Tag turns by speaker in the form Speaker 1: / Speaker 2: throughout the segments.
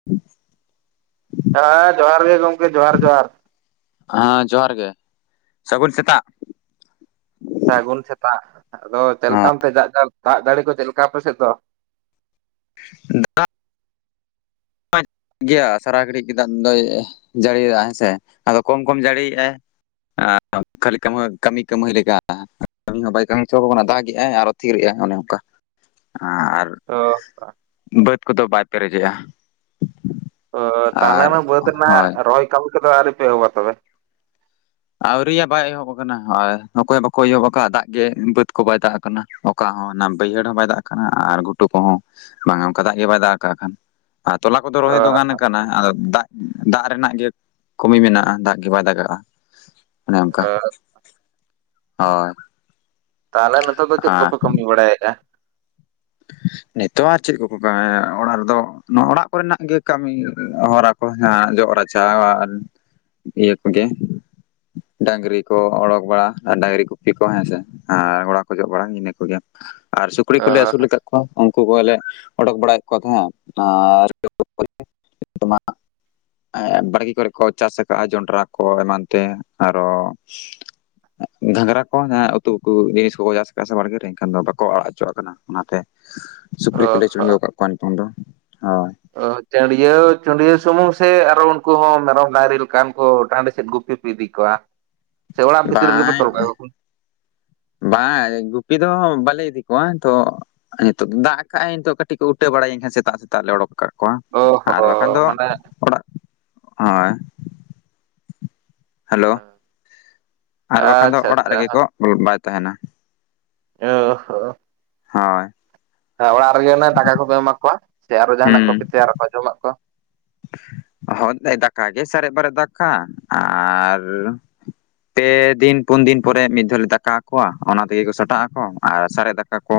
Speaker 1: [inaudible]
Speaker 2: ᱦᱮᱸ ᱡᱚᱦᱟᱨ ᱜᱮ ᱜᱚᱝᱠᱮ ᱡᱚᱦᱟᱨ ᱡᱚᱦᱟᱨ᱾
Speaker 1: ᱦᱮᱸ ᱡᱚᱦᱟᱨ ᱜᱮ, ᱥᱟᱹᱜᱩᱱ ᱪᱮᱛᱟᱜ᱾
Speaker 2: ᱥᱟᱹᱜᱩᱱ ᱥᱮᱛᱟᱜ, ᱟᱫᱚ ᱪᱮᱜ ᱞᱮᱠᱟ ᱚᱱᱛᱮ ᱫᱟᱜᱽ ᱡᱟᱲ ᱫᱟᱜᱽ ᱡᱟᱹᱲᱤ ᱠᱚ ᱪᱮᱜ ᱞᱮᱠᱟ ᱟᱯᱮ ᱥᱮᱜ ᱫᱚ?
Speaker 1: ᱫᱟᱜᱽ [unintelligible] ᱜᱮᱭᱟ ᱥᱟᱨᱟ ᱜᱷᱟᱹᱲᱤᱡ ᱜᱮ ᱫᱟᱜᱽ ᱫᱚᱭ ᱡᱟᱲᱤ ᱭᱮᱫᱟ ᱦᱮᱸᱥᱮ ᱟᱫᱚ ᱠᱚᱢ ᱠᱚᱢ ᱡᱟᱲᱤ ᱭᱮᱜ-ᱟᱭ᱾ ᱟᱸ ᱠᱷᱟᱹᱞᱤ ᱠᱟᱹᱢᱟᱹ ᱠᱟᱹᱢᱤ ᱠᱟᱹᱢᱦᱟᱹᱭ ᱞᱮᱠᱟ᱾ ᱠᱟᱹᱢᱤ ᱦᱚᱸ ᱵᱟᱭ ᱠᱟᱹᱢᱤ ᱦᱚᱪᱚ ᱠᱚ ᱠᱟᱱᱟ ᱫᱟᱜᱽ ᱜᱮᱜ-ᱟᱭ ᱟᱨᱚ ᱛᱷᱤᱨᱮᱜ-ᱟᱭ ᱚᱱᱮ ᱚᱱᱠᱟ ᱟᱨᱼᱼ
Speaker 2: ᱚ᱾
Speaker 1: ᱵᱟᱹᱫ ᱠᱚᱫᱚ ᱵᱟᱭ ᱯᱮᱨᱮᱡᱮᱜ-ᱟ᱾
Speaker 2: ᱚ ᱛᱟᱦᱞᱮ ᱢᱟ ᱵᱟᱹᱫᱽ ᱨᱮᱱᱟᱜ
Speaker 1: ᱦᱳᱭ
Speaker 2: ᱨᱚᱦᱚᱭ ᱠᱟᱹᱢᱤ ᱠᱚᱫᱚ ᱟᱣᱨᱤ ᱯᱮ ᱮᱦᱚᱵᱟ ᱛᱚᱵᱮ᱾
Speaker 1: ᱟᱣᱨᱤᱭᱟ ᱵᱟᱭ ᱮᱦᱚᱵ ᱟᱠᱟᱱᱟ ᱦᱚᱭ ᱚᱠᱚᱭ ᱦᱚᱸ ᱵᱟᱠᱚ ᱮᱭᱦᱚᱵ ᱟᱠᱟᱜ-ᱟ ᱫᱟᱜᱽ ᱜᱮ ᱵᱟᱹᱛ ᱠᱚ ᱵᱟᱭ ᱫᱟᱜᱽ ᱟᱠᱟᱱᱟ ᱚᱠᱼᱼ ᱠᱟ ᱦᱚᱸ ᱱᱟ ᱵᱟᱹᱭᱦᱟᱹᱲ ᱦᱚᱸ ᱵᱟᱭ ᱫᱟᱜᱽ ᱟᱠᱟᱱᱟ ᱟᱸᱨ ᱜᱷᱩᱴᱩ ᱠᱚᱦᱚᱸ ᱵᱟᱝᱟ ᱚᱱᱠᱟ ᱫᱟᱜᱽ ᱜᱮ ᱵᱟᱭ ᱫᱟᱜᱽ ᱟᱠᱟᱜ ᱠᱷᱟᱱ᱾ ᱟᱨ ᱛᱚᱞᱟ ᱠᱚᱫᱚ
Speaker 2: ᱚ
Speaker 1: ᱨᱚᱦᱚᱭ ᱫᱚ ᱜᱟᱱ ᱟᱠᱟᱱᱟ ᱟᱫᱚ ᱫᱟᱜᱽ ᱼᱼ ᱩᱸ ᱫᱟᱜᱽ ᱨᱮᱱᱟᱜ ᱜᱮ ᱠᱚᱢᱤ ᱢᱮᱱᱟᱜ-ᱟ ᱫᱟᱜᱽ ᱜᱮ ᱵᱟᱭ ᱫᱟᱜᱟᱜ-ᱟ ᱚᱱᱮ
Speaker 2: ᱚ
Speaker 1: ᱚᱱᱠᱟ᱾ ᱦᱚᱭ᱾
Speaker 2: ᱛᱟᱦᱞᱮ ᱱᱤᱛᱚᱜ ᱫᱚ ᱪᱮᱫ ᱠᱚᱯᱮ ᱠᱟᱹᱢᱤ ᱵᱟᱲᱟ ᱭᱮᱜ-ᱟ?
Speaker 1: ᱱᱤᱛᱚᱜ ᱟᱨ ᱪᱮᱜ ᱠᱚᱠᱚ ᱠᱟᱹᱢᱤᱭᱟ ᱚᱲᱟᱜ ᱨᱮᱫᱚ ᱱᱚᱜ ᱚᱲᱟᱜ ᱠᱚᱨᱮᱱᱟᱜ ᱜᱮ ᱠᱟᱹᱢᱤ ᱦᱚᱨᱟᱼᱼ ᱠᱚ ᱦᱟᱸᱜ ᱡᱚᱜ ᱨᱟᱪᱟ [unintelligible] ᱤᱭᱟᱹ ᱠᱚᱜᱮ᱾ ᱰᱟᱹᱝᱨᱤ ᱠᱚ ᱚᱰᱚᱠ ᱵᱟᱲᱟ ᱟᱨ ᱰᱟᱝᱨᱤ ᱜᱩᱯᱤ ᱠᱚ ᱦᱮᱸᱥᱮ ᱟᱨ ᱚᱲᱟᱜ ᱠᱚ ᱡᱚᱜ ᱵᱟᱲᱟ ᱤᱱᱟᱹ ᱠᱚᱜᱮ᱾ ᱟᱨ ᱥᱩᱠᱨᱤ
Speaker 2: ᱚ
Speaker 1: ᱠᱚᱞᱮ ᱟᱹᱥᱩᱞ ᱞᱟᱠᱟᱫᱼᱼ ᱠᱚ ᱩᱱᱠᱩ ᱠᱚᱜᱮᱞᱮ ᱚᱰᱚᱠ ᱵᱟᱲᱟᱭᱮᱜ ᱠᱚ ᱛᱟᱦᱮᱸᱫ ᱟᱨ [unintelligible] [unintelligible] ᱮᱸᱜ ᱵᱟᱲᱜᱮ ᱠᱚᱨᱮ ᱠᱚ ᱪᱟᱥᱟᱠᱟᱜ-ᱟ ᱡᱚᱱᱰᱨᱟ ᱠᱚ ᱮᱢᱟᱱ ᱛᱮ ᱟᱨᱚᱼᱼ ᱮᱸᱜ ᱜᱷᱟᱝᱜᱽᱨᱟ ᱠᱚ ᱡᱟᱦᱟᱸ ᱩᱛᱩ ᱠᱚ ᱡᱤᱱᱤᱥ ᱠᱚᱠᱚ ᱪᱟᱥ ᱟᱠᱟᱜ-ᱟ ᱥᱮ ᱵᱟᱲᱜᱮ ᱨᱮ ᱮᱱᱠᱷᱟᱱ ᱫᱚ ᱵᱟᱠᱚ ᱟᱲᱟᱜ ᱚᱪᱚᱣᱟᱜ ᱠᱟᱱᱟ᱾ ᱚᱱᱟᱛᱮ ᱥᱩᱠᱨᱤ
Speaker 2: ᱚ
Speaker 1: ᱠᱚᱞᱮ ᱪᱩᱲᱦᱟᱹᱣ ᱣᱟᱠᱟᱜ ᱠᱚᱣᱟ ᱱᱤᱛᱚᱝ ᱫᱚ, ᱦᱚᱭ᱾
Speaker 2: ᱚ ᱪᱟᱺᱰᱭᱟᱹᱣ-ᱪᱟᱺᱰᱭᱟᱹᱣ ᱥᱩᱢᱩᱝ ᱥᱮ ᱟᱨᱚ ᱩᱱᱠᱩ ᱦᱚᱸ ᱢᱮᱨᱚᱢ ᱰᱟᱝᱨᱤ ᱞᱮᱠᱟᱱ ᱠᱚ ᱴᱟᱸᱰᱤ ᱥᱮᱫ ᱜᱩᱯᱤ ᱯᱮ ᱤᱫᱤ ᱠᱚᱣᱟ? [inaudible] ᱵᱷᱤᱛᱤᱨ ᱨᱮᱜᱮᱯᱮ
Speaker 1: ᱵᱟᱸᱡ,
Speaker 2: ᱛᱚᱞ ᱠᱟᱜ ᱠᱚᱣᱟ
Speaker 1: ᱵᱟᱝ ᱜᱩᱯᱤ ᱫᱚ ᱵᱟᱞᱮ ᱤᱫᱤ ᱠᱚᱣᱟ ᱛᱚᱼᱼ ᱱᱤᱛᱚᱜ ᱫᱟᱜ ᱠᱟᱜ-ᱟᱭ ᱱᱤᱛᱚᱜ ᱠᱟᱹᱴᱤᱡ ᱠᱚ ᱩᱴᱟᱹ ᱵᱟᱲᱟᱭᱟ ᱮᱱᱠᱷᱟᱱ ᱥᱮᱛᱟᱜ-ᱥᱮᱛᱟᱜ ᱞᱮ ᱚᱰᱚᱠ ᱠᱟᱜᱼᱼ ᱠᱚᱣᱟ
Speaker 2: ᱚ
Speaker 1: ᱟᱨ ᱵᱟᱠᱷᱟᱱ
Speaker 2: ᱦᱚᱸ
Speaker 1: ᱫᱚ
Speaker 2: ᱢᱟᱱᱮ
Speaker 1: ᱚᱲᱟᱜ, ᱦᱚᱭᱼᱼ ᱦᱮᱞᱳ ᱟᱨ ᱵᱟᱠᱷᱟᱱ ᱫᱚ
Speaker 2: ᱟᱪᱪᱷᱟ
Speaker 1: ᱚᱲᱟᱜ
Speaker 2: ᱟᱪᱪᱷᱟ
Speaker 1: ᱨᱮᱜᱮ ᱠᱚ ᱵᱚᱞᱚ ᱵᱟᱭ ᱛᱟᱦᱮᱸᱱᱟ᱾
Speaker 2: [unintelligible]
Speaker 1: ᱦᱳᱭ
Speaker 2: ᱦᱮᱸ ᱚᱲᱟᱜ ᱨᱮᱜᱮ ᱚᱱᱮ ᱫᱟᱠᱟ ᱠᱚᱯᱮ ᱮᱢᱟ ᱠᱚᱣᱟ ᱥᱮ ᱟᱨᱚ ᱡᱟᱦᱟᱱᱟᱜ ᱠᱚᱯᱮ
Speaker 1: ᱦᱩᱸ
Speaker 2: ᱛᱮᱭᱟᱨᱟ ᱟᱠᱚᱣᱟ ᱡᱚᱢᱟᱜ ᱠᱚ?
Speaker 1: ᱦᱳᱭ ᱫᱟᱠᱟ ᱜᱮ ᱥᱟᱨᱮᱡ ᱵᱟᱨᱮᱡ ᱫᱟᱠᱟ ᱟᱨᱼᱼ ᱯᱮ ᱫᱤᱱ-ᱯᱩᱱ ᱫᱤᱱ ᱯᱚᱨᱮ ᱢᱤᱫ ᱫᱷᱚ-ᱞᱮ ᱫᱟᱠᱟ ᱟᱠᱚᱣᱟ ᱚᱱᱟ ᱛᱮᱜᱮ ᱠᱚ ᱥᱟᱴᱟᱜ ᱟᱠᱚ ᱟᱨ ᱥᱟᱨᱮᱡ ᱫᱟᱠᱟᱼᱼ ᱠᱟ ᱠᱚ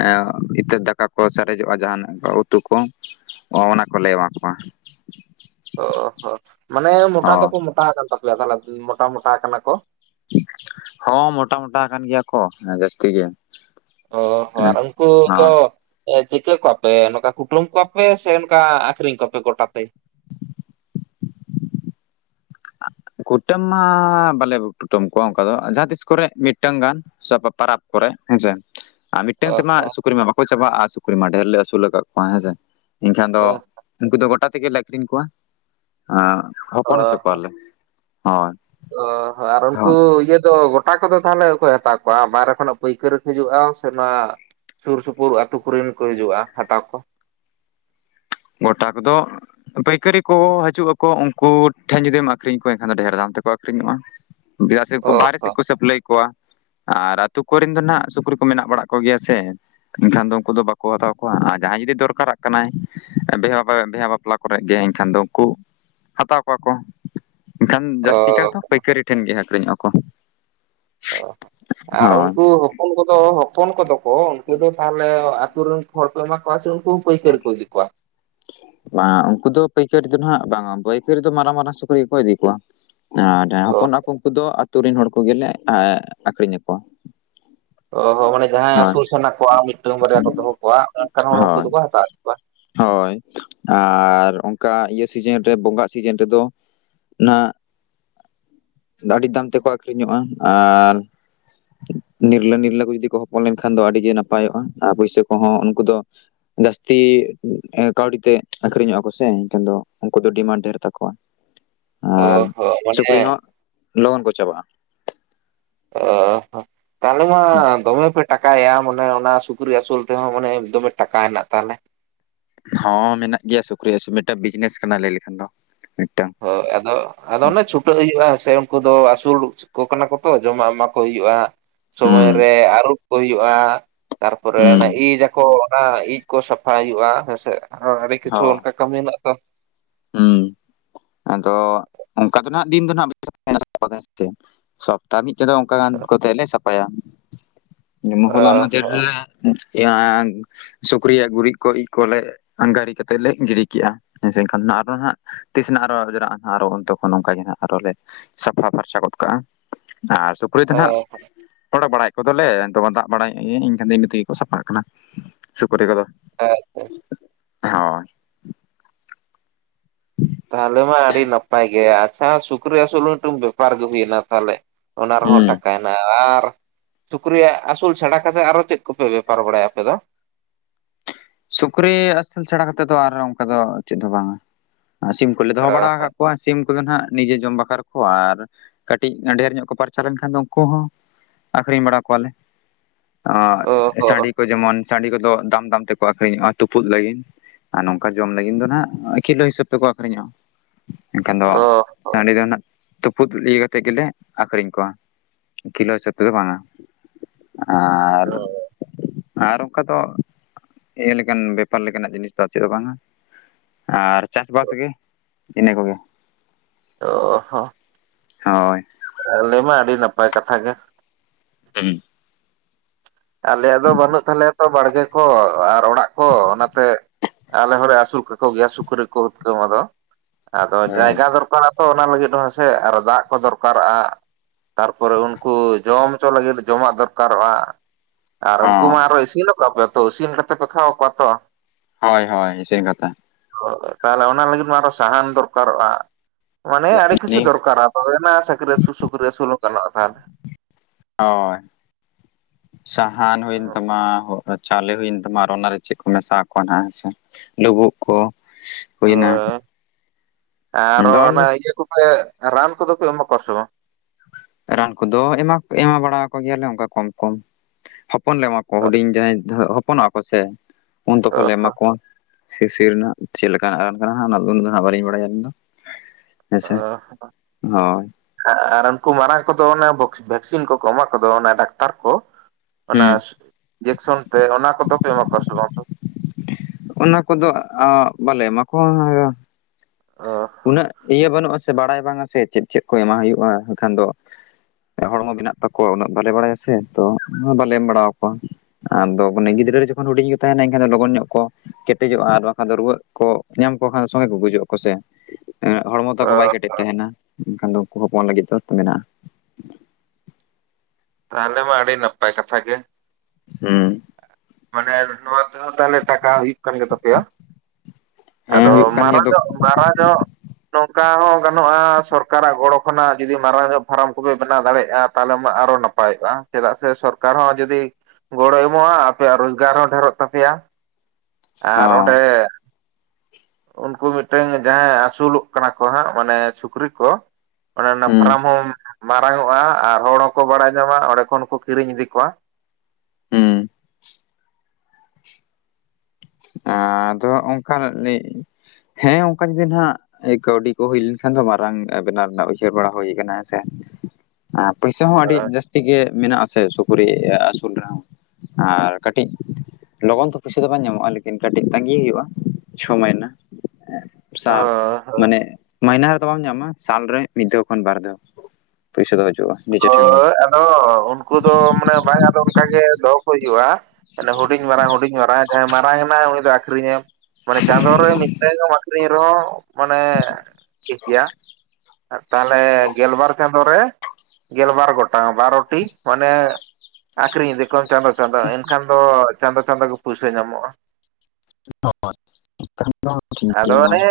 Speaker 1: ᱮ ᱤᱛᱟᱹ ᱫᱟᱠᱟ ᱠᱚ ᱥᱟᱨᱮᱡᱚᱜ-ᱟ ᱡᱟᱦᱟᱸᱱᱟᱜ ᱩᱛᱩ ᱠᱚ᱾ ᱚᱸ ᱚᱱᱟ ᱠᱚᱞᱮ ᱮᱢᱟ ᱠᱚᱣᱟ᱾
Speaker 2: ᱚ ᱦᱳ ᱢᱟᱱᱮ ᱢᱚᱴᱟ
Speaker 1: ᱦᱳᱭ
Speaker 2: ᱫᱚᱠᱚ ᱢᱚᱴᱟ ᱟᱠᱟᱱ ᱛᱟᱯᱮᱭᱟ ᱛᱟᱦᱚᱞᱮ ᱢᱚᱴᱟ-ᱢᱚᱴᱟ ᱟᱠᱟᱱᱟ ᱠᱚ,
Speaker 1: ᱦᱚᱸ ᱢᱚᱴᱟ-ᱢᱚᱴᱟ ᱟᱠᱟᱱ ᱜᱮᱭᱟ ᱠᱚ ᱡᱟᱹᱥᱛᱤ ᱜᱮ᱾
Speaker 2: ᱚ-ᱦᱚ ᱟᱨ ᱩᱱᱠᱩ ᱫᱚᱼᱼ
Speaker 1: ᱦᱳᱭ
Speaker 2: ᱪᱤᱠᱟᱹ ᱠᱚᱣᱟᱯᱮ ᱱᱚᱠᱟ ᱠᱩᱴᱟᱹᱢ ᱠᱚᱣᱟ ᱯᱮ ᱥᱮ ᱱᱚᱠᱟ ᱟᱠᱷᱨᱤᱧ ᱠᱚᱣᱟ ᱯᱮ ᱜᱚᱴᱟᱛᱮ?
Speaker 1: ᱠᱩᱴᱟᱹᱢ ᱢᱟᱸᱻ ᱵᱟᱞᱮ ᱠᱩᱴᱟᱹᱢ ᱠᱚᱣᱟ ᱚᱱᱠᱟ ᱫᱚ ᱡᱟᱦᱟᱸᱛᱤᱥ ᱠᱚᱨᱮ ᱢᱤᱫᱴᱟᱝ ᱜᱟᱱ, [unintelligible] ᱯᱟᱨᱟᱵᱽ ᱠᱚᱨᱮ ᱦᱮᱸᱥᱮ? ᱟᱸ
Speaker 2: ᱚ
Speaker 1: ᱢᱤᱫᱴᱟᱹᱝ ᱛᱮᱢᱟ
Speaker 2: ᱦᱚᱸ
Speaker 1: ᱥᱩᱠᱨᱤ ᱢᱟ ᱵᱟᱠᱚ ᱪᱟᱵᱟᱜ-ᱟ ᱥᱩᱠᱨᱤ ᱢᱟ ᱰᱷᱮᱨ ᱞᱮ ᱟᱹᱥᱩᱞ ᱟᱠᱟᱫ ᱠᱚᱣᱟ ᱦᱮᱸ ᱥᱮ᱾ ᱮᱱᱠᱷᱟᱱ ᱫᱚ
Speaker 2: ᱦᱮᱸ
Speaker 1: ᱩᱱᱠᱩ ᱫᱚ ᱜᱚᱴᱟ ᱛᱮᱜᱮᱞᱮ ᱟᱠᱷᱨᱤᱧ ᱠᱚᱣᱟ
Speaker 2: ᱚ
Speaker 1: ᱦᱚᱯᱚᱱ ᱦᱚᱪᱚ ᱠᱚᱣᱟᱞᱮ᱾ ᱦᱳᱭ,
Speaker 2: ᱚ ᱦᱚᱸ ᱟᱨ ᱩᱱᱠᱩ
Speaker 1: ᱦᱳᱭ᱾
Speaker 2: ᱤᱭᱟᱹ ᱫᱚ ᱜᱚᱴᱼᱼ ᱚᱠᱟ ᱠᱚᱫᱚ ᱛᱟᱦᱚᱞᱮ ᱚᱠᱚᱭ ᱦᱟᱛᱟᱣ ᱠᱚᱣᱟ, ᱵᱟᱦᱨᱮ ᱠᱷᱚᱱᱟᱜ ᱯᱟᱹᱭᱠᱟᱹᱨ ᱠᱚ ᱦᱤᱡᱩᱜ-ᱟ ᱥᱮ ᱚᱱᱟᱼᱼ ᱥᱩᱨ-ᱥᱩᱯᱩᱨ ᱟᱹᱛᱩ ᱠᱚᱨᱮᱱ ᱠᱚ ᱦᱤᱡᱩᱜ-ᱟ ᱦᱟᱛᱟᱣ ᱠᱚ᱾
Speaker 1: ᱜᱚᱴᱟ ᱠᱚᱫᱚᱼᱼ ᱯᱟᱹᱭᱠᱟᱹᱨᱤ ᱠᱚ ᱦᱟᱡᱩᱜ ᱟᱠᱚ ᱩᱱᱠᱩ ᱴᱷᱮᱱ ᱡᱩᱫᱤᱢ ᱟᱠᱷᱨᱤᱧ ᱠᱚᱣᱟ ᱮᱱᱠᱷᱟᱱ ᱫᱚ ᱰᱷᱮᱨ ᱫᱟᱢ ᱛᱮᱠᱚ ᱟᱠᱷᱨᱤᱧᱚᱜ-ᱟ᱾
Speaker 2: [inaudible]
Speaker 1: ᱵᱤᱭᱟ ᱥᱮᱯ
Speaker 2: ᱚ
Speaker 1: ᱠᱚ ᱵᱟᱨᱦᱮ ᱥᱮᱫ
Speaker 2: ᱦᱚᱸ
Speaker 1: ᱠᱚ ᱥᱟᱹᱯᱞᱟᱭ ᱠᱚᱣᱟ᱾ ᱟᱨ ᱟᱹᱛᱩ ᱠᱚᱨᱮᱱ ᱫᱚ ᱦᱟᱸᱜ ᱥᱩᱠᱨᱤ ᱠᱚ ᱢᱮᱱᱟᱜ ᱵᱟᱲᱟᱜ ᱠᱚᱜᱮᱭᱟ ᱥᱮ, ᱮᱱᱠᱷᱟᱱ ᱫᱚ ᱩᱱᱠᱩ ᱫᱚ ᱵᱟᱠᱚ ᱦᱟᱛᱟᱣ ᱠᱚᱣᱟ ᱟᱨ ᱡᱟᱦᱟᱸᱭ ᱡᱩᱫᱤ ᱫᱚᱨᱠᱟᱨᱟᱜ ᱠᱟᱱᱟᱭᱼᱼ ᱵᱮᱦᱟ ᱵᱟᱯᱞᱟ ᱵᱮᱦᱟ ᱵᱟᱯᱞᱟ ᱠᱚᱨᱮᱜ ᱜᱮ ᱮᱱᱠᱷᱟᱱ ᱫᱚ ᱩᱱᱠᱩ ᱦᱟᱛᱟᱣ ᱠᱚᱣᱟ ᱠᱚ᱾ ᱮᱱᱠᱷᱟᱱ ᱡᱟᱹᱥᱛᱤ ᱠᱟᱨ ᱫᱚ ᱯᱟᱹᱭᱠᱟᱹᱨᱤ ᱴᱷᱮᱱ ᱜᱮ ᱟᱹᱠᱷᱨᱤᱧᱚᱜ-ᱟ ᱠᱚ᱾
Speaker 2: ᱚ ᱟᱨ
Speaker 1: ᱦᱳᱭ
Speaker 2: ᱩᱱᱠᱩ ᱦᱚᱯᱚᱱ ᱠᱚᱫᱚ ᱦᱚᱯᱚᱱ ᱠᱚᱫᱚ ᱠᱚ ᱩᱱᱠᱩ ᱫᱚ ᱛᱟᱦᱚᱞᱮ ᱟᱹᱛᱩ ᱨᱮᱱᱼᱼ ᱦᱚᱲ ᱠᱚ ᱮᱢᱟ ᱠᱚᱣᱟ ᱥᱮ ᱩᱱᱠᱩ ᱦᱚᱸ ᱯᱟᱹᱭᱠᱟᱹᱨ ᱠᱚ ᱤᱫᱤ ᱠᱚᱣᱟ?
Speaker 1: ᱵᱟᱝ ᱩᱱᱠᱩ ᱫᱚ ᱯᱟᱹᱭᱠᱟᱹᱨ ᱫᱚ ᱦᱟᱸᱜ ᱵᱟᱝ ᱯᱟᱹᱭᱠᱟᱹᱨ ᱫᱚ ᱢᱟᱨᱟᱝ-ᱢᱟᱨᱟᱝ ᱥᱩᱠᱨᱤ ᱜᱮᱠᱚ ᱤᱫᱤ ᱠᱚᱣᱟ᱾ ᱟᱨ
Speaker 2: ᱚ
Speaker 1: ᱦᱚᱯᱚᱱᱚᱜ-ᱟ ᱠᱚ ᱩᱱᱠᱩ ᱫᱚ ᱟᱛᱩᱨᱮᱱ ᱦᱚᱲ ᱠᱚᱜᱮ ᱞᱮ ᱟᱠᱷᱨᱤᱧ ᱟᱠᱚᱣᱟ᱾
Speaker 2: ᱳ ᱦᱳ ᱢᱟᱱᱮ ᱡᱟᱦᱟᱸᱭ
Speaker 1: ᱦᱳᱭ
Speaker 2: ᱟᱥᱩᱞ ᱥᱟᱱᱟ ᱠᱚᱣᱟ ᱢᱤᱫᱴᱝ ᱵᱟᱨᱭᱟ ᱠᱚ ᱫᱚᱦᱚ ᱠᱚᱣᱟ ᱚᱱᱮ ᱚᱱᱠᱟᱱ ᱦᱚᱲ ᱩᱱᱠᱩ
Speaker 1: ᱦᱳᱭ
Speaker 2: ᱫᱚᱠᱚ ᱦᱟᱛᱟᱣ ᱤᱫᱤ ᱠᱚᱣᱟ᱾
Speaker 1: ᱦᱳᱭ ᱟᱨ ᱚᱝᱠᱟ ᱤᱭᱟᱹ ᱥᱤᱡᱮᱱ ᱨᱮ ᱵᱚᱸᱜᱟᱜ ᱥᱤᱡᱮᱱ ᱨᱮᱫᱚᱼᱼ ᱱᱟᱜ ᱟᱹᱰᱤ ᱫᱟᱢ ᱛᱮᱠᱚ ᱟᱠᱷᱨᱤᱧᱚᱜ-ᱟ, ᱟᱨᱼᱼ ᱱᱤᱨᱞᱟᱹ-ᱱᱤᱨᱞᱟᱹ ᱠᱚ ᱡᱩᱫᱤ ᱠᱚ ᱦᱚᱯᱚᱱ ᱞᱮᱱᱠᱷᱟᱱ ᱫᱚ ᱟᱹᱰᱤ ᱜᱮ ᱱᱟᱯᱟᱭᱚᱜ-ᱟ ᱟᱨ ᱯᱩᱭᱥᱟᱹ ᱠᱚᱦᱚᱸ ᱩᱱᱠᱩ ᱫᱚᱼᱼ ᱡᱟᱹᱥᱛᱤᱼᱼ ᱠᱟᱹᱣᱰᱤᱛᱮ ᱟᱠᱷᱨᱤᱧᱚᱜ-ᱟ ᱠᱚᱥᱮ ᱮᱱᱠᱷᱟᱱ ᱫᱚ ᱩᱱᱠᱩ ᱫᱚ ᱰᱤᱢᱟᱱᱰ ᱰᱷᱮᱨ ᱛᱟᱠᱚᱣᱟ᱾
Speaker 2: ᱚ
Speaker 1: ᱟᱨ
Speaker 2: ᱦᱚ ᱢᱟᱱᱮ
Speaker 1: ᱥᱩᱠᱨᱤ ᱦᱚᱸ ᱞᱚᱜᱚᱱ ᱠᱚ ᱪᱟᱵᱟᱜ-ᱟ᱾
Speaker 2: ᱚᱻ ᱦᱚᱸ ᱛᱟᱦᱞᱮ ᱢᱟ ᱫᱚᱢᱮ ᱯᱮᱼᱼ ᱴᱟᱠᱟᱭᱼᱟ ᱢᱟᱱᱮ ᱚᱱᱟ ᱥᱩᱠᱨᱤ ᱟᱹᱥᱩᱞ ᱛᱮᱦᱚᱸ ᱢᱟᱱᱮ ᱫᱚᱢᱮ ᱴᱟᱠᱟ ᱦᱮᱱᱟᱜ ᱛᱟᱦᱚᱞᱮ᱾
Speaker 1: ᱦᱚᱸ ᱢᱮᱱᱟᱜ ᱜᱮᱭᱟ ᱥᱩᱠᱨᱤᱭ ᱢᱤᱫᱴᱟᱝ ᱵᱤᱡᱽᱱᱮᱥ ᱠᱟᱱᱟ ᱞᱟᱹᱭ ᱞᱮᱠᱷᱟᱱ ᱫᱚ ᱢᱤᱫᱴᱟᱝ᱾
Speaker 2: ᱦᱳᱭ ᱟᱫᱚ ᱟᱫᱚ ᱚᱱᱮ ᱪᱷᱩᱴᱟᱹᱜ ᱦᱩᱭᱩᱜᱼᱟ ᱥᱮ ᱩᱱᱠᱩ ᱫᱚ ᱟᱹᱥᱩᱞ᱾ ᱠᱚ ᱠᱟᱱᱟ ᱠᱚ ᱛᱚ ᱡᱚᱢᱟᱜ ᱮᱢᱟ ᱠᱚ ᱦᱩᱭᱩᱜᱼᱟ ᱥᱚᱢᱚᱭ
Speaker 1: ᱦᱩᱸ
Speaker 2: ᱨᱮ ᱟᱹᱨᱩᱵ ᱠᱚ ᱦᱩᱭᱩᱜᱼᱟ᱾ ᱛᱟᱨᱯᱚᱨᱮ ᱚᱱᱟ
Speaker 1: ᱦᱩᱸ
Speaker 2: ᱤᱡ ᱟᱠᱚ ᱚᱱᱟ ᱤᱡ ᱠᱚ ᱥᱟᱯᱷᱟᱭ ᱦᱩᱭᱩᱜᱼᱟ ᱦᱮᱸᱥᱮ ᱟᱨ ᱟᱹᱰᱤ ᱠᱤᱪᱷᱩ
Speaker 1: ᱦᱳᱭ
Speaker 2: ᱚᱱᱠᱟ᱾ ᱠᱟᱹᱢᱤ ᱨᱮᱱᱟᱜ ᱛᱚ᱾
Speaker 1: ᱦᱩᱸ ᱛᱚ ᱚᱱᱠᱟ ᱫᱚ ᱦᱟᱸᱜ ᱫᱤᱱ ᱫᱚ ᱦᱟᱸᱜ ᱵᱟᱭ ᱥᱟᱯᱷᱟᱭᱟ ᱦᱮᱸ ᱥᱮ᱾ ᱛᱟ ᱢᱤᱫ ᱪᱟᱸᱫ ᱚᱱᱠᱟ ᱜᱟᱱ ᱠᱚᱛᱮ ᱞᱮ ᱥᱟᱯᱷᱟᱭᱟ ᱡᱮᱢᱚᱱ
Speaker 2: ᱚ
Speaker 1: ᱦᱚᱞᱟ ᱢᱟᱼᱼ [unintelligible]
Speaker 2: ᱦᱚ
Speaker 1: ᱥᱩᱠᱨᱤᱭᱟᱜ ᱜᱩᱨᱤᱡ ᱠᱚ ᱤᱡ ᱠᱚᱞᱮ ᱟᱜᱟᱨᱤ ᱠᱟᱛᱮᱜ ᱞᱮ ᱜᱤᱰᱤ ᱠᱮᱜᱼᱟ [inaudible] ᱟᱨ ᱦᱚᱸ ᱛᱤᱥᱱᱟᱜ ᱟᱨᱚ ᱚᱱᱛᱮ ᱠᱷᱚᱱ ᱚᱱᱠᱟᱜ ᱜᱮ ᱟᱨᱚᱞᱮ᱾ ᱥᱟᱯᱷᱟ ᱯᱷᱟᱨᱪᱟ ᱜᱚᱫ ᱠᱟᱜᱼᱟ ᱟᱨ ᱥᱩᱠᱨᱤ ᱫᱚ
Speaker 2: ᱚ
Speaker 1: ᱱᱟᱦᱟᱜ ᱚᱲ ᱵᱟᱲᱟᱭ᱾ ᱠᱚᱫᱚ ᱞᱮ ᱱᱤᱛ ᱵᱟ ᱫᱟᱜ ᱵᱟᱲᱟᱭᱮᱫ ᱜᱮ ᱮᱱᱠᱷᱟᱱ ᱫᱚ ᱤᱱᱟᱹ ᱛᱮᱜᱮ ᱠᱚ ᱥᱟᱯᱷᱟᱜ ᱠᱟᱱᱟ ᱥᱩᱠᱨᱤ ᱠᱚᱫᱚ᱾
Speaker 2: [unintelligible]
Speaker 1: ᱦᱳᱭ [unintelligible]
Speaker 2: ᱛᱟᱦᱚᱞᱮ ᱢᱟ ᱟᱹᱰᱤ ᱱᱟᱯᱟᱭ ᱜᱮ ᱟᱪᱪᱷᱟ ᱥᱩᱠᱨ ᱥᱩᱞᱩ ᱢᱤᱫᱴᱟᱝ ᱵᱮᱯᱟᱨ ᱜᱮ ᱦᱩᱭᱱᱟ ᱛᱟᱦᱚᱞᱮ᱾ ᱚᱱᱟ ᱨᱮᱦᱚᱸ
Speaker 1: ᱦᱩᱸ
Speaker 2: ᱴᱟᱠᱟᱭᱱᱟ᱾ ᱟᱨ ᱥᱩᱠᱨᱤ ᱟᱹᱥᱩᱞ ᱪᱷᱟᱲᱟ ᱠᱟᱛᱮᱫ ᱟᱨᱚ ᱪᱮᱫ ᱠᱚᱯᱮ ᱵᱮᱯᱟᱨ ᱵᱟᱲᱟᱭᱟ ᱟᱯᱮ ᱫᱚ?
Speaker 1: ᱥᱩᱠᱨᱤ ᱟᱹᱥᱩᱞ ᱪᱷᱟᱲᱟ ᱠᱟᱛᱮᱫ ᱫᱚ ᱟᱨ ᱚᱱᱠᱟ ᱫᱚ ᱪᱮᱫ ᱦᱚᱸ ᱵᱟᱝᱼᱟ ᱥᱤᱢ ᱠᱚᱞᱮ ᱫᱚᱦᱚ ᱵᱟᱲᱟ ᱟᱠᱟᱫ ᱠᱚᱣᱟ᱾ ᱥᱤᱢ ᱠᱚᱫᱚ ᱟᱸᱜ ᱱᱤᱡᱮ ᱡᱚᱢ ᱵᱟᱠᱷᱨᱟ ᱠᱚ ᱟᱨ ᱠᱟᱹᱴᱤᱡ ᱰᱷᱮᱨ ᱧᱚᱜ ᱠᱚ ᱯᱟᱨᱪᱟ ᱞᱮᱱᱠᱷᱟᱱ ᱫᱚ ᱩᱱᱠᱩ ᱦᱚᱸ᱾ ᱟᱠᱷᱨᱤᱧ ᱵᱟᱲᱟ ᱠᱚᱣᱟᱞᱮ
Speaker 2: ᱚ
Speaker 1: ᱚᱸ
Speaker 2: ᱦᱚᱸ
Speaker 1: ᱥᱟᱰᱤ ᱠᱚ ᱡᱮᱢᱚᱱ ᱥᱟᱰᱤ ᱠᱚᱫᱚ ᱫᱟᱢ ᱫᱟᱢ ᱛᱮ᱾ ᱟᱹᱷᱨᱤᱧᱚᱜᱼᱟ ᱛᱩᱯᱩᱩᱜ ᱞᱟᱹᱜᱤᱫ ᱟᱨ ᱱᱚᱝᱠᱟ ᱡᱚᱢ ᱞᱟᱹᱜᱤᱫ ᱫᱚ ᱟᱜ ᱠᱤᱞᱳ ᱦᱤᱥᱟᱹᱵ ᱛᱮᱠᱚ ᱟᱹᱷᱨᱤᱧᱚᱜᱼᱟ᱾ ᱮᱱᱠᱷᱟᱱ ᱫᱚ
Speaker 2: ᱚ
Speaker 1: ᱥᱟᱺᱰᱤ ᱫᱚᱱᱟᱜ᱾ ᱛᱩᱯᱩᱫ ᱤᱭᱟᱹ ᱠᱟᱛᱮᱫ ᱜᱮᱞᱮ ᱟᱠᱷᱨᱤᱧ ᱠᱚᱣᱟ ᱠᱷᱤᱞᱳ ᱦᱤᱥᱟᱹᱵ ᱛᱮᱫᱚ ᱵᱟᱝ ᱟ᱾ ᱟᱨ
Speaker 2: ᱦᱚᱸ
Speaker 1: ᱟᱨ ᱚᱱᱠᱟ ᱫᱚ᱾ ᱤᱭᱟᱹ ᱞᱮᱠᱟᱱ ᱵᱮᱯᱟᱨ ᱞᱮᱠᱟ ᱱᱟᱜ ᱡᱤᱱᱤᱥ ᱪᱚ ᱪᱮᱫ ᱦᱚᱸ ᱵᱟᱝᱼᱟ᱾ ᱟᱨ ᱪᱟᱥᱵᱟᱥ ᱜᱮ ᱤᱱᱟᱹ ᱠᱚᱜᱮ᱾
Speaker 2: ᱚ ᱦᱚᱸ
Speaker 1: ᱦᱳᱭ
Speaker 2: ᱟᱞᱮ ᱢᱟ ᱟᱹᱰᱤ ᱱᱟᱯᱟᱭ ᱠᱟᱛᱷᱟ ᱜᱮ᱾
Speaker 1: [unintelligible]
Speaker 2: ᱟᱞᱮᱭᱟᱜ ᱫᱚ ᱵᱟᱹᱱᱩᱜ ᱛᱟᱞᱮᱭᱟ ᱛᱚ ᱵᱟᱲᱜᱮ ᱠᱚ ᱟᱨ ᱚᱲᱟᱜ ᱠᱚ ᱚᱱᱟᱛᱮ᱾ ᱟᱞᱮ ᱦᱚᱲᱮ ᱟᱹᱥᱩᱞ ᱠᱟᱠᱚ ᱜᱮᱭᱟ ᱥᱩᱠᱨᱤ ᱠᱚ ᱩᱛᱠᱟᱹᱢ ᱟᱫᱚ ᱟᱫᱚ ᱡᱟᱭᱜᱟ ᱫᱚ᱾ [inaudible] ᱛᱚ ᱚᱱᱟ ᱞᱟᱹᱜᱤᱫ ᱦᱮᱸᱥᱮ ᱟᱨ ᱫᱟᱜ ᱠᱚ ᱫᱚᱨᱠᱟᱨᱚᱜᱼᱟ᱾ ᱛᱟᱨᱯᱚᱨᱮ ᱩᱱᱠᱩ ᱡᱚᱢ ᱦᱚᱪᱚ ᱞᱟᱹᱜᱤᱫ ᱡᱚᱢᱟᱜ ᱫᱚᱨᱠᱟᱨᱚᱜᱼᱟ᱾ ᱟᱨ ᱩᱱᱠᱩ
Speaker 1: ᱦᱚᱸ
Speaker 2: ᱢᱟ ᱟᱨᱚ ᱤᱥᱤᱱᱚᱜ ᱠᱚ ᱯᱮ ᱛᱚ ᱤᱥᱤᱱ ᱠᱟᱛᱮᱫ ᱯᱮ ᱠᱷᱟᱣᱟᱣ ᱠᱚᱣᱟ ᱛᱚ᱾
Speaker 1: ᱦᱳᱭ ᱦᱳᱭ ᱤᱥᱤᱱ ᱠᱟᱛᱮ᱾
Speaker 2: ᱦᱚᱭ ᱛᱟᱦᱚᱞᱮ ᱚᱱᱟ ᱞᱟᱹᱜᱤᱫ ᱢᱟ ᱟᱨᱚ ᱥᱟᱦᱟᱱ ᱫᱚᱨᱠᱟᱨᱚᱜᱼᱟ, ᱢᱟᱱᱮ ᱟᱹᱰᱤ ᱠᱤᱪᱷᱩ ᱫᱚᱨᱠᱟᱨᱟ᱾ ᱦᱚᱭ ᱚᱱᱟ ᱥᱟᱠᱨᱤ ᱟᱹᱥᱩᱞ ᱥᱩᱠᱨᱤ ᱟᱹᱥᱩᱞ ᱦᱚᱸ ᱜᱟᱱᱚᱜᱼᱟ ᱛᱟᱦᱚᱞᱮ᱾
Speaker 1: ᱦᱳᱭ ᱥᱟᱦᱟᱱ ᱦᱩᱭᱮᱱ ᱛᱟᱢᱟ᱾ ᱪᱟᱣᱞᱮ ᱦᱩᱭᱮᱱ ᱛᱟᱢᱟ ᱟᱨ ᱚᱱᱟᱨᱮ ᱪᱮᱫ ᱠᱚ ᱢᱮᱥᱟᱚᱣᱟ ᱱᱟ ᱦᱮᱸᱥᱮ ᱞᱩᱵᱩᱜ ᱠᱚ ᱦᱩᱭᱱᱟ᱾
Speaker 2: ᱦᱳᱭ ᱟᱨᱚ
Speaker 1: ᱟᱫᱚ ᱟᱞᱮ
Speaker 2: ᱤᱭᱟᱹ ᱠᱚᱯᱮ ᱨᱟᱱ ᱠᱚᱫᱚ ᱯᱮ ᱮᱢᱟ ᱠᱚᱣᱟ ᱥᱮ ᱵᱟᱝ?
Speaker 1: ᱨᱟᱱ ᱠᱚᱫᱚ ᱮ ᱮᱢᱟ ᱵᱟᱲᱟ ᱠᱚ ᱜᱮᱭᱟᱞᱮ ᱚᱱᱠᱟ ᱠᱚᱢ ᱠᱚᱢ᱾ ᱦᱚᱯᱚᱱ ᱞᱮ ᱮᱢᱟ ᱠᱚᱣᱟ ᱦᱩᱰᱤᱧ ᱡᱟᱦᱟᱸᱭ ᱦᱚᱯᱚᱱ ᱱᱚᱜᱼᱟ ᱟᱠᱚ ᱥᱮ ᱩᱱ
Speaker 2: ᱚ
Speaker 1: ᱛᱚᱠᱷᱚᱱ ᱞᱮ
Speaker 2: ᱦᱚ
Speaker 1: ᱮᱢᱟ ᱠᱚ ᱥᱤᱥᱤᱨ ᱨᱮᱱᱟᱜ ᱪᱮᱫ ᱞᱮᱠᱟᱱᱟᱜ ᱨᱟᱱ ᱠᱟᱱᱟ ᱚᱱᱟ ᱫᱚ ᱩᱱᱟᱹᱜ ᱫᱚ ᱦᱟᱜ ᱵᱟᱹᱞᱤᱧ ᱵᱟᱲᱟᱭᱟ ᱟᱹ ᱤᱧ ᱫᱚ ᱾
Speaker 2: ᱚᱦᱚ ᱾ ᱟᱨ ᱩᱱᱠᱩ ᱢᱟᱨᱟᱝ ᱠᱚᱫᱚ ᱚᱱᱟ ᱵᱷᱚᱠᱥ ᱵᱷᱮᱠᱥᱤᱱ ᱠᱚᱠᱚ ᱮᱢᱟ ᱠᱚᱫᱚ ᱚᱱᱟ ᱰᱟᱠᱛᱟᱨ ᱠᱚ᱾ ᱚᱱᱟ
Speaker 1: ᱦᱩᱸ
Speaker 2: ᱧᱡᱮᱠᱥᱚᱱ ᱛᱮ ᱚᱱᱟ ᱠᱚᱫᱚ ᱯᱮ ᱮᱢᱟ ᱠᱚᱣᱟ ᱥᱮ ᱵᱟᱝ ᱟᱯᱮ?
Speaker 1: ᱚᱱᱟ ᱠᱚᱫᱚ ᱵᱟᱞᱮ ᱮᱢᱟ ᱠᱚᱣᱟ,
Speaker 2: ᱚ ᱦᱚ
Speaker 1: ᱩᱱᱟᱹᱜ ᱤᱭᱟᱹ ᱵᱟᱹᱱᱩᱜᱼᱟ ᱥᱮ ᱵᱟᱲᱟᱭ ᱵᱟᱝᱼᱟ ᱥᱮ ᱪᱮᱫ-ᱪᱮᱫ ᱠᱚ ᱮᱢᱟ ᱦᱩᱭᱩᱜᱼᱟ ᱮᱱᱠᱷᱟᱱ ᱫᱚ ᱦᱚᱲᱢᱚ ᱜᱮᱱᱟᱜ ᱛᱟᱠᱚ ᱩᱱᱟᱹᱜ ᱵᱟᱞᱮ ᱵᱟᱲᱟᱭᱟ ᱥᱮ ᱛᱚ ᱵᱟᱞᱮ ᱮᱢ ᱵᱟᱲᱟᱣ ᱠᱚᱣᱟ, ᱟᱫᱚ ᱢᱟᱱᱮ ᱜᱤᱫᱽᱨᱟᱹ ᱨᱮ ᱡᱚᱠᱷᱚᱱ ᱦᱩᱰᱤᱧ ᱜᱮ ᱛᱟᱦᱮᱱᱟᱭ ᱮᱱᱠᱷᱟᱱ ᱫᱚ ᱞᱚᱜᱚᱱ ᱧᱚᱜ ᱠᱚ ᱾ ᱠᱮᱴᱮᱡᱚᱜᱼᱟ ᱟᱨ ᱵᱟᱝᱠᱷᱟᱱ ᱫᱚ ᱨᱩᱣᱟᱹᱜ ᱠᱚ ᱧᱟᱢ ᱠᱚ ᱠᱷᱟᱱ ᱫᱚ ᱥᱚᱸᱜᱮ ᱠᱚ ᱜᱩᱡᱩᱜᱼᱟ ᱾ ᱠᱚ ᱥᱮ ᱦᱚᱲᱢᱚ
Speaker 2: ᱚ
Speaker 1: ᱛᱟᱠᱚ ᱵᱟᱭ ᱠᱮᱴᱮᱡ ᱛᱟᱦᱮᱱᱟ ᱮᱱᱠᱷᱟᱱ ᱫᱚ ᱩᱱᱠᱩ ᱦᱚᱯᱚᱱ ᱞᱟᱹᱜᱤᱫ ᱫᱚ ᱢᱮᱱᱟᱜᱼᱟ ᱾
Speaker 2: ᱛᱟᱦᱞᱮ ᱢᱟ ᱟᱹᱰᱤ ᱱᱟᱯᱟᱭ ᱠᱟᱛᱷᱟ ᱜᱮ᱾
Speaker 1: ᱦᱢ ᱾
Speaker 2: ᱢᱟᱱᱮ ᱱᱚᱣᱟ ᱛᱮᱦᱚ ᱛᱟᱦᱚᱞᱮ ᱴᱟᱠᱟ ᱦᱩᱭᱩᱜ ᱠᱟᱱ ᱜᱮ ᱛᱟᱯᱮᱭᱟ
Speaker 1: ᱦᱮᱸ
Speaker 2: ᱟᱫᱚ
Speaker 1: ᱦᱩᱭᱩᱜ ᱠᱟᱱ ᱜᱮᱭᱟ
Speaker 2: ᱢᱟᱨᱟᱝ
Speaker 1: ᱫᱚ
Speaker 2: ᱧᱚᱜ ᱛᱟᱨᱟ ᱫᱚ ᱱᱚᱝᱠᱟ ᱦᱚᱸ ᱜᱟᱱᱚᱜ-ᱟ ᱥᱚᱨᱠᱟᱨᱟᱜ ᱜᱚᱲᱚ ᱠᱷᱚᱱᱟᱜ ᱡᱩᱫᱤ ᱢᱟᱨᱟᱝ ᱧᱚᱜ ᱯᱷᱟᱨᱟᱢ ᱠᱚᱯᱮ ᱵᱮᱱᱟᱣ ᱫᱟᱲᱮᱭᱟᱜ-ᱟ ᱛᱟᱦᱚᱞᱮ ᱢᱟ ᱟᱨᱚ ᱱᱟᱯᱟᱭ ᱾ ᱱᱟᱯᱟᱭᱚᱜ-ᱟ ᱪᱮᱫᱟᱜ ᱥᱮ ᱥᱚᱨᱠᱟᱨ ᱦᱚᱸ ᱡᱩᱫᱤ ᱜᱚᱲᱚᱭ ᱮᱢᱚᱜᱼᱟ ᱟᱯᱮᱭᱟᱜ ᱨᱳᱡᱽᱜᱟᱨ ᱦᱚᱸ ᱰᱷᱮᱨᱚᱜ ᱛᱟᱯᱮᱭᱟ ᱟᱨ
Speaker 1: ᱦᱚᱸ
Speaker 2: ᱚᱱᱰᱮ ᱩᱱᱠᱩ ᱢᱤᱫᱴᱮᱱ ᱡᱟᱦᱟᱸᱭ ᱟᱹᱥᱩᱞᱚᱜ ᱠᱟᱱᱟ ᱠᱚ ᱦᱟᱸᱜ ᱢᱟᱱᱮ ᱥᱩᱠᱨᱤ ᱠᱚ ᱚᱱᱮ ᱚᱱᱟ
Speaker 1: ᱦᱩᱸ
Speaker 2: ᱯᱷᱟᱨᱟᱢ ᱦᱚᱸ ᱢᱟᱨᱟᱝ ᱚᱜ-ᱟ ᱟᱨ ᱦᱚᱲ ᱦᱚᱸᱠᱚ ᱵᱟᱲᱟᱭ ᱧᱟᱢᱟ ᱚᱸᱰᱮ ᱠᱷᱚᱱ ᱠᱚ ᱠᱤᱨᱤᱧ ᱤᱫᱤ ᱠᱚᱣᱟ,
Speaker 1: ᱦᱩᱸ ᱾ ᱟᱫᱚ ᱚᱱᱠᱟ ᱱᱤᱡ ᱦᱮᱸ ᱚᱱᱠᱟ ᱡᱩᱫᱤ ᱱᱟᱜ ᱠᱟᱹᱣᱰᱤ ᱠᱚ ᱦᱩᱭ ᱞᱮᱱᱠᱷᱟᱱ ᱫᱚ ᱢᱟᱨᱟᱝ ᱵᱮᱱᱟᱣ ᱨᱮᱱᱟᱜ ᱩᱭᱦᱟᱹᱨ ᱵᱟᱲᱟ ᱦᱩᱭ ᱟᱠᱟᱱᱟ ᱦᱮᱸᱥᱮ, ᱟ ᱯᱚᱭᱥᱟ ᱦᱚᱸ ᱟᱹᱰᱤ
Speaker 2: ᱦᱳᱭ
Speaker 1: ᱡᱟᱹᱥᱛᱤ ᱜᱮ ᱢᱮᱱᱟᱜ ᱟᱥᱮ ᱥᱩᱠ ᱠᱩᱨᱤ ᱟᱹᱥᱩᱞ ᱨᱮᱦᱚᱸ ᱟᱨ ᱠᱟᱹᱴᱤᱡ ᱞᱚᱜᱚᱱ ᱛᱚ ᱯᱩᱭᱥᱟ ᱫᱚ ᱵᱟᱝ ᱧᱟᱢᱚᱜ-ᱟ ᱠᱤᱱ ᱠᱟᱹᱴᱤᱡ ᱛᱟᱸᱜᱤ ᱦᱩᱭᱩᱜ-ᱟ ᱪᱷᱚ ᱢᱟᱹᱭᱱᱟ ᱥᱟᱞ
Speaker 2: ᱦᱳᱭ
Speaker 1: ᱢᱟᱱᱮ ᱢᱟᱹᱭᱱᱟᱹ ᱨᱮᱫᱚ ᱵᱟᱢ ᱧᱟᱢᱟ ᱥᱟᱞᱨᱮ ᱢᱤᱫ ᱫᱷᱟᱣ ᱠᱷᱚᱱ ᱵᱟᱨ ᱫᱷᱟᱣ ᱾ ᱯᱚᱭᱥᱟᱹ ᱫᱚ ᱦᱤᱡᱩᱜ-ᱟ ᱾
Speaker 2: ᱦᱳᱭ ᱟᱫᱚ ᱩᱱᱠᱩ ᱫᱚ ᱢᱟᱱᱮ ᱵᱟᱝ ᱟᱫᱚ ᱾ ᱚᱱᱠᱟᱜᱮ ᱫᱚᱦᱚ ᱠᱚ ᱦᱩᱭᱩᱜ-ᱟ ᱢᱮᱱᱮ ᱦᱩᱰᱤᱧ-ᱢᱟᱨᱟᱝ, ᱦᱩᱰᱤᱧ-ᱢᱟᱨᱟᱝ ᱡᱟᱦᱟᱸᱭ ᱢᱟᱨᱟᱝ ᱮᱱᱟᱭ ᱩᱱᱤ ᱫᱚ ᱟᱹᱠᱷᱨᱤᱧᱮᱢ ᱾ ᱢᱟᱱᱮ ᱪᱟᱸᱫᱚ ᱨᱮ ᱢᱤᱫᱴᱮᱱᱮᱢ ᱟᱹᱠᱷᱨᱤᱧᱮ ᱨᱮᱦᱚᱸ ᱢᱟᱱᱮ ᱴᱷᱤᱠ ᱜᱮᱭᱟ ᱾ ᱟᱨ ᱛᱟᱦᱚᱞᱮ ᱜᱮᱞᱵᱟᱨ ᱪᱟᱸᱫᱚ ᱨᱮ ᱜᱮᱞᱵᱟᱨ ᱜᱚᱴᱟᱝ ᱵᱟᱨᱚᱴᱤ ᱢᱟᱱᱮ ᱟᱠᱷᱨᱤᱧ ᱤᱫᱤ ᱠᱚᱣᱟᱢ ᱪᱟᱸᱫᱚ, ᱪᱟᱸᱫᱚ ᱮᱱᱠᱷᱟᱱ ᱫᱚ ᱪᱟᱸᱫᱚ, ᱪᱟᱸᱫᱚ ᱜᱮ ᱯᱩᱭᱥᱟᱹ ᱧᱟᱢᱚᱜ-ᱟ ᱾
Speaker 1: [inaudible] [inaudible] ᱴᱷᱤᱠ ᱜᱮᱭᱟ
Speaker 2: ᱟᱫᱚ
Speaker 1: ᱚᱱᱟ ᱦᱚᱸ
Speaker 2: ᱚᱱᱮ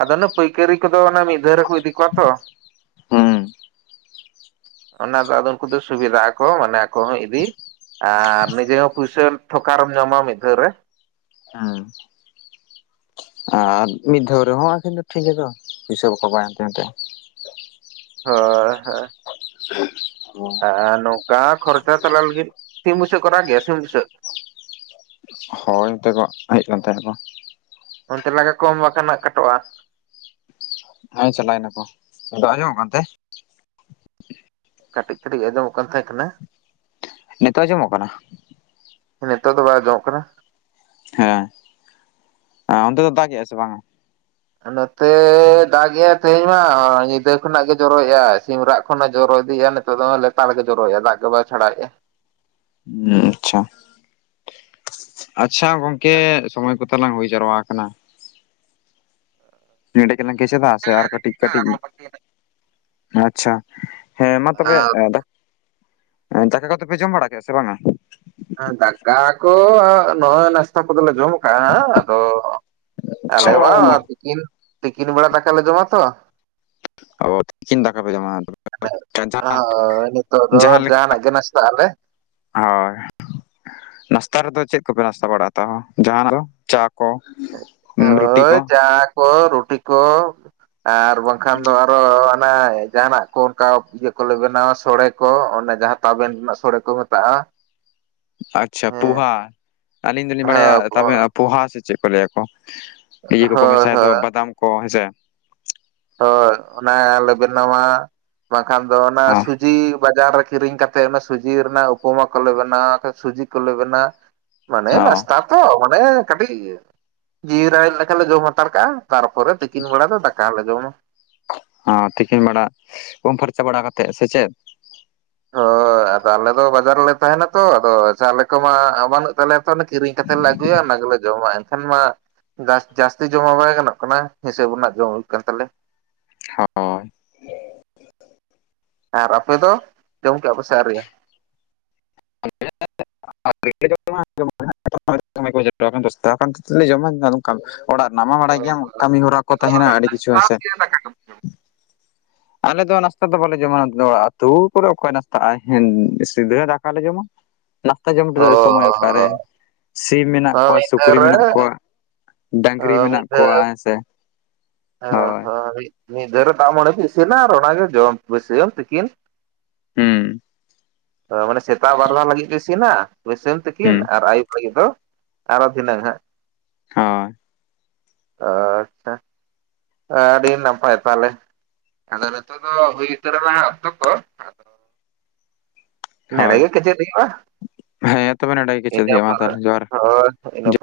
Speaker 2: ᱟᱫᱚ ᱚᱱᱟ ᱯᱟᱹᱭᱠᱷᱟᱹᱨᱤ ᱠᱚᱫᱚ ᱚᱱᱮ ᱢᱤᱫ ᱫᱷᱟᱣ ᱨᱮᱠᱚ ᱤᱫᱤ ᱠᱚᱣᱟ ᱛᱚ,
Speaker 1: ᱦᱩᱸ
Speaker 2: ᱚᱱᱟ ᱫᱚ ᱟᱫᱚ ᱩᱱᱠᱩ ᱫᱚ ᱥᱩᱵᱤᱫᱟ ᱟᱠᱚ ᱢᱟᱱᱮ ᱟᱠᱚ ᱦᱚᱸ ᱤᱫᱤ ᱟᱨ ᱱᱤᱡᱮ ᱦᱚᱸ ᱦᱩᱭᱥᱟᱹ ᱛᱷᱚᱠᱟᱨᱮᱢ ᱧᱟᱢᱟ ᱢᱤᱫ ᱫᱷᱟᱣ ᱨᱮ
Speaker 1: ᱦᱢ ᱟᱨ ᱢᱤᱫ ᱫᱷᱟᱣ ᱨᱮᱦᱚᱸ ᱠᱤᱱᱛᱩ ᱴᱷᱤᱠ ᱜᱮᱫᱚ ᱯᱩᱭᱥᱟᱹ ᱵᱟᱠᱚ ᱵᱟᱭ ᱦᱟᱱᱛᱮ ᱱᱟᱛᱮᱼᱟ ᱾
Speaker 2: ᱦᱳᱭ ᱦᱳᱭ
Speaker 1: [inaudible] ᱦᱢ ᱾
Speaker 2: ᱟᱨ ᱱᱚᱝᱠᱟ ᱠᱷᱚᱨᱪᱟ ᱛᱟᱞᱟ ᱞᱟᱹᱜᱤᱫ ᱥᱤᱢ ᱵᱩᱥᱟᱹᱜ ᱠᱚ ᱨᱟᱜ ᱜᱮᱭᱟ ᱥᱤᱢ ᱵᱩᱥᱟᱹᱜ
Speaker 1: ᱦᱳᱭ ᱚᱱᱛᱮ ᱠᱚ ᱦᱮᱡ ᱟᱠᱟᱱ ᱛᱟᱦᱮᱸᱠᱚ
Speaker 2: ᱚᱱᱛᱮ ᱞᱟᱜᱟ ᱠᱚᱢ ᱵᱟᱠᱷᱟᱱᱟᱜ ᱠᱟᱴᱚᱜ-ᱟ ᱾
Speaker 1: ᱦᱮᱸ ᱪᱟᱞᱟᱭ ᱱᱟᱠᱚ, ᱟᱫᱚ ᱟᱸᱡᱚᱢᱚᱜ ᱠᱟᱱ ᱛᱮ ᱾
Speaker 2: ᱠᱟᱹᱴᱤᱡ ᱠᱟᱹᱴᱤᱡ ᱟᱸᱡᱚᱢᱚᱜ ᱠᱟᱱ ᱛᱟᱦᱮᱸ ᱠᱟᱱᱟ ᱾
Speaker 1: ᱱᱤᱛᱚᱜ ᱟᱸᱡᱚᱢᱚᱜ ᱠᱟᱱᱟ ᱾
Speaker 2: ᱱᱤᱛᱚᱜ ᱫᱚ ᱵᱟᱭ ᱟᱸᱡᱚᱢᱚᱜ ᱠᱟᱱᱟ ᱾
Speaker 1: ᱦᱮᱸ ᱚᱱᱛᱮ ᱫᱚ ᱫᱟᱜᱮ ᱟᱥᱮ ᱵᱟᱝ-ᱟ?
Speaker 2: ᱱᱚᱛᱮ ᱫᱟᱜᱮ ᱟᱭ ᱛᱮᱦᱮᱸᱧ ᱢᱟ ᱧᱤᱫᱟᱹ ᱠᱷᱚᱱᱟᱜ ᱜᱮ ᱡᱚᱨᱚᱭᱮᱜ-ᱟᱭ ᱥᱤᱢᱨᱟᱜ ᱠᱷᱚᱱ ᱡᱚᱨᱚ ᱤᱫᱤᱜ-ᱟ ᱱᱤᱛᱚᱜ ᱫᱚ ᱞᱮᱛᱟᱲ ᱜᱮ ᱡᱚᱨᱚᱭᱮᱜ-ᱟᱭ ᱫᱟᱜᱽ ᱜᱮ ᱵᱟ ᱪᱷᱟᱰᱟᱭᱮᱜ-ᱟᱭ ᱾
Speaker 1: ᱦᱩᱸ ᱟᱪᱪᱷᱟ, ᱟᱪᱪᱷᱟ ᱜᱚᱝᱠᱮ ᱥᱚᱢᱚᱭ ᱠᱚ ᱛᱟᱞᱟᱝ ᱦᱩᱭ ᱡᱟᱨᱣᱟ ᱟᱠᱟᱱᱟ ᱾ ᱱᱮᱰᱮ ᱜᱮᱞᱟᱝ ᱠᱮᱪᱮᱫᱟ ᱥᱮ ᱟᱨ ᱠᱟᱹᱴᱤᱡ ᱠᱟᱹᱴᱤᱡ ᱟᱪᱪᱷᱟ ᱾ ᱦᱮᱸ ᱢᱟ ᱛᱚᱵᱮ ᱫᱟᱠ ᱫᱟᱠᱟ ᱠᱚᱫᱚ ᱯᱮ ᱡᱚᱢ ᱵᱟᱲᱟ ᱠᱮᱜ ᱟᱥᱮ ᱵᱟᱝᱟ?
Speaker 2: ᱫᱟᱠᱟ ᱠᱚ ᱱᱚᱜ-ᱚᱭ ᱱᱟᱥᱛᱟ ᱠᱚᱫᱚᱞᱮ ᱡᱚᱢ ᱟᱠᱟᱜ-ᱟ ᱟᱫᱚ ᱟᱞᱮ
Speaker 1: ᱟᱪᱪᱷᱟ
Speaker 2: ᱢᱟ ᱛᱤᱠᱤᱱ ᱛᱤᱠᱤᱱ ᱵᱮᱲᱟ ᱫᱟᱠᱟᱞᱮ ᱡᱚᱢᱟ ᱛᱚ
Speaker 1: ᱚ ᱛᱤᱠᱤᱱ ᱫᱟᱠᱟ ᱯᱮ ᱡᱚᱢᱟ ᱡᱟᱦᱟᱸ
Speaker 2: ᱦᱚᱭ ᱱᱤᱛᱚᱜ ᱫᱚ
Speaker 1: ᱡᱟᱦᱟᱸ ᱞᱮᱠᱟ
Speaker 2: ᱡᱟᱦᱟᱱᱟᱜ ᱜᱮ ᱱᱟᱥᱛᱟᱜ ᱟᱞᱮ
Speaker 1: ᱦᱳᱭ ᱾ ᱱᱟᱥᱛᱟ ᱨᱮᱫᱚ ᱪᱮᱜ ᱠᱚᱯᱮ ᱱᱟᱥᱛᱟ ᱵᱟᱲᱟᱜ-ᱟ ᱛᱟᱦᱚ ᱡᱟᱦᱟᱱᱟᱜ ᱫᱚ ᱪᱟ ᱠᱚ ᱩᱸ ᱨᱩᱴᱤ
Speaker 2: ᱦᱚᱭ
Speaker 1: ᱠᱚ
Speaker 2: ᱪᱟ ᱠᱚ ᱨᱩᱴᱤ ᱠᱚ ᱟᱨ ᱵᱟᱝ ᱠᱷᱟᱱ ᱫᱚ ᱟᱨᱚ ᱚᱱᱟ ᱡᱟᱦᱟᱱᱟᱜ ᱠᱚ ᱚᱱᱠᱟ ᱤᱭᱟᱹ ᱠᱚᱞᱮ ᱵᱮᱱᱟᱣᱟ ᱥᱚᱲᱮ ᱠᱚ ᱚᱱᱟ ᱡᱟᱦᱟᱸ ᱛᱟᱵᱮᱱ ᱨᱮᱱᱟᱜ ᱥᱚᱲᱮ ᱠᱚ ᱢᱮᱛᱟᱜ-ᱟ ᱾ [inaudible]
Speaker 1: ᱟᱪᱪᱷᱟ ᱯᱩᱦᱟ ᱟᱹᱞᱤᱧ ᱫᱚᱞᱤᱧ ᱵᱟᱲᱟᱭᱟ
Speaker 2: ᱦᱳᱭ
Speaker 1: ᱛᱟᱵᱮ ᱯᱚᱦᱟ ᱥᱮ ᱪᱮᱜ ᱠᱚ ᱞᱟᱹᱭᱟ ᱠᱚ ᱤᱭᱟᱹ ᱠᱚᱠᱚ
Speaker 2: ᱦᱳᱭ
Speaker 1: ᱢᱮᱥᱟᱭ ᱫᱚ
Speaker 2: ᱦᱳᱭ
Speaker 1: ᱵᱟᱫᱟᱢ ᱠᱚ ᱦᱮᱸᱥᱮ
Speaker 2: ᱦᱚᱭ ᱚᱱᱟᱞᱮ ᱵᱮᱱᱟᱣᱟ, ᱵᱟᱝ ᱠᱷᱟᱱ ᱫᱚ ᱚᱱᱟ
Speaker 1: ᱦᱚᱸ
Speaker 2: ᱥᱩᱡᱤ ᱵᱟᱡᱟᱨ ᱨᱮ ᱠᱤᱨᱤᱧ ᱠᱟ ᱛᱮ ᱚᱱᱟ ᱥᱩᱡᱤ ᱨᱮᱱᱟᱜ ᱩᱯᱚᱢᱟ ᱠᱚᱞᱮ ᱵᱮᱱᱟᱣᱟ ᱥᱩᱡᱤ ᱠᱚᱞᱮ ᱵᱮᱱᱟᱣᱟ ᱢᱟᱱᱮ
Speaker 1: ᱦᱚᱸ
Speaker 2: ᱱᱟᱥᱛᱟ ᱛᱚ ᱢᱟᱱᱮ ᱠᱟᱹᱴᱤᱡ ᱡᱤᱣᱤ ᱨᱟᱲᱮᱡ ᱞᱮᱠᱟ ᱞᱮ ᱡᱚᱢ ᱦᱟᱛᱟᱲ ᱠᱟᱜᱼᱟ ᱛᱟᱨᱯᱚᱨᱮ ᱛᱤᱠᱤᱱ ᱵᱮᱲᱟ ᱫᱚ ᱫᱟᱠ ᱠᱟᱞᱮ ᱡᱚᱢ ᱢᱟ ᱾
Speaker 1: ᱦᱚᱸ ᱛᱤᱠᱤᱱ ᱵᱮᱲᱟ ᱩᱢ ᱯᱷᱟᱨᱪᱟ ᱵᱟᱲᱟ ᱠᱟᱛᱮᱜ ᱥᱮ ᱪᱮᱫ?
Speaker 2: ᱦᱚᱭ ᱟᱫᱚ ᱟᱞᱮ ᱫᱚ ᱵᱟᱡᱟᱨ ᱨᱮᱞᱮ ᱛᱟᱦᱮᱸᱱᱟ ᱛᱚ ᱟᱫᱚ ᱪᱟᱣᱞᱮ ᱠᱚᱢᱟ ᱵᱟᱹᱱᱩᱜ ᱛᱟᱞᱮᱭᱟ ᱛᱚ ᱚᱱᱟ ᱠᱤᱨᱤᱧ ᱠᱟᱛᱮ ᱞᱮ ᱟᱹᱜᱩᱭᱟ ᱚᱱᱟ ᱜᱮᱞᱮ ᱡᱚᱢᱟ ᱾ ᱠᱷᱟᱱ ᱢᱟ ᱡᱟᱥ ᱡᱟᱹᱥᱛᱤ ᱡᱚᱢ ᱢᱟ ᱵᱟᱭ ᱜᱟᱱᱚᱜ ᱠᱟᱱᱟ ᱦᱤᱥᱟᱹᱵ ᱨᱮᱱᱟᱜ ᱡᱚᱢ ᱦᱩᱭᱩᱜ ᱠᱟᱱ ᱛᱟᱞᱮ ᱾
Speaker 1: ᱦᱚᱸ ᱾
Speaker 2: ᱟᱨ ᱟᱯᱮ ᱫᱚ ᱡᱚᱢ ᱠᱮᱜ ᱟᱯᱮ ᱥᱮ ᱟᱣᱨᱤ ᱭᱟ ᱾
Speaker 1: [unintelligible] ᱚᱲᱟᱜ ᱨᱮᱱᱟᱜ ᱢᱟ ᱵᱟᱲᱟᱭ ᱜᱮᱭᱟᱢ ᱠᱟᱹᱢᱤ ᱦᱚᱨᱟ ᱠᱚ ᱛᱟᱦᱮᱸᱱᱟ ᱟᱹᱰᱤ ᱠᱤᱪᱷᱩ ᱦᱮᱸᱥᱮ
Speaker 2: [inaudible]
Speaker 1: ᱟᱞᱮ ᱫᱚ ᱱᱟᱥᱛᱟ ᱫᱚ ᱵᱟᱞᱮ ᱡᱚᱢᱟ ᱟᱹᱛᱩ ᱠᱚᱨᱮ ᱚᱠᱚᱭ ᱱᱟᱥᱛᱟᱜᱼᱟᱭ ᱥᱤᱫᱷᱟᱹ ᱫᱟᱠᱟᱞᱮ ᱡᱚᱢᱟ ᱾ ᱱᱟᱥᱛᱟ ᱡᱚᱢ ᱨᱮ
Speaker 2: ᱚ
Speaker 1: ᱥᱚᱢᱚᱭ ᱚᱠᱟᱨᱮ ᱥᱤᱢ ᱢᱮᱱᱟᱜ
Speaker 2: ᱦᱚᱸ
Speaker 1: ᱠᱚᱣᱟ
Speaker 2: ᱢᱤᱫ ᱫᱷᱟᱣ
Speaker 1: ᱥᱩᱠᱨᱤ
Speaker 2: ᱨᱮ
Speaker 1: ᱢᱮᱱᱟᱜ ᱠᱚᱣᱟ ᱾ ᱰᱟᱝᱨᱤ ᱢᱮᱱᱟᱜ ᱠᱚᱣᱟ ᱦᱮᱸ ᱥᱮ ᱾
Speaker 2: ᱚ ᱦᱚᱸ ᱾ ᱢᱤᱫ ᱫᱷᱟᱹᱣ ᱨᱮ ᱫᱟᱜᱽ ᱢᱟᱹᱰᱤ ᱠᱚ ᱤᱥᱤᱱᱟ ᱟᱨ ᱚᱱᱟᱜᱮ ᱡᱚᱢ ᱵᱟᱹᱥᱭᱟᱢ ᱛᱤᱠᱤᱱ
Speaker 1: ᱦᱩᱸ ᱾
Speaker 2: ᱢᱟᱱᱮ ᱥᱮᱛᱟᱜ ᱵᱟᱨ ᱫᱷᱟᱣ ᱞᱟᱹᱜᱤᱜ ᱯᱮ ᱤᱥᱤᱱᱟ ᱵᱟᱹᱭᱥᱟᱹᱢ, ᱛᱤᱠᱤᱱ ᱟᱨ ᱟᱹᱭᱩᱵ ᱞᱟᱹᱜᱤᱫ ᱫᱚ ᱟᱨ ᱦᱚᱸ ᱫᱤᱱᱟᱝ ᱦᱟᱸᱜ
Speaker 1: ᱦᱚᱭ ᱾
Speaker 2: ᱟᱪᱪᱷᱟ, ᱟᱹᱰᱤ ᱱᱟᱯᱟᱭ ᱛᱟᱦᱞᱮ ᱾ ᱟᱫᱚ ᱱᱤᱛᱚᱜ ᱫᱚ ᱦᱩᱭ ᱩᱛᱟᱹᱨ ᱟᱞᱟᱧᱟᱜ ᱚᱠᱛᱚ ᱠᱚ ᱾ ᱱᱚᱰᱮ ᱜᱮ ᱠᱮᱪᱮᱫ ᱦᱩᱭᱩᱜᱼᱟ ᱾ ᱤᱱᱟᱹ ᱯᱚᱨ ᱦᱚᱭ ᱤᱱᱟᱹ ᱯᱚᱨ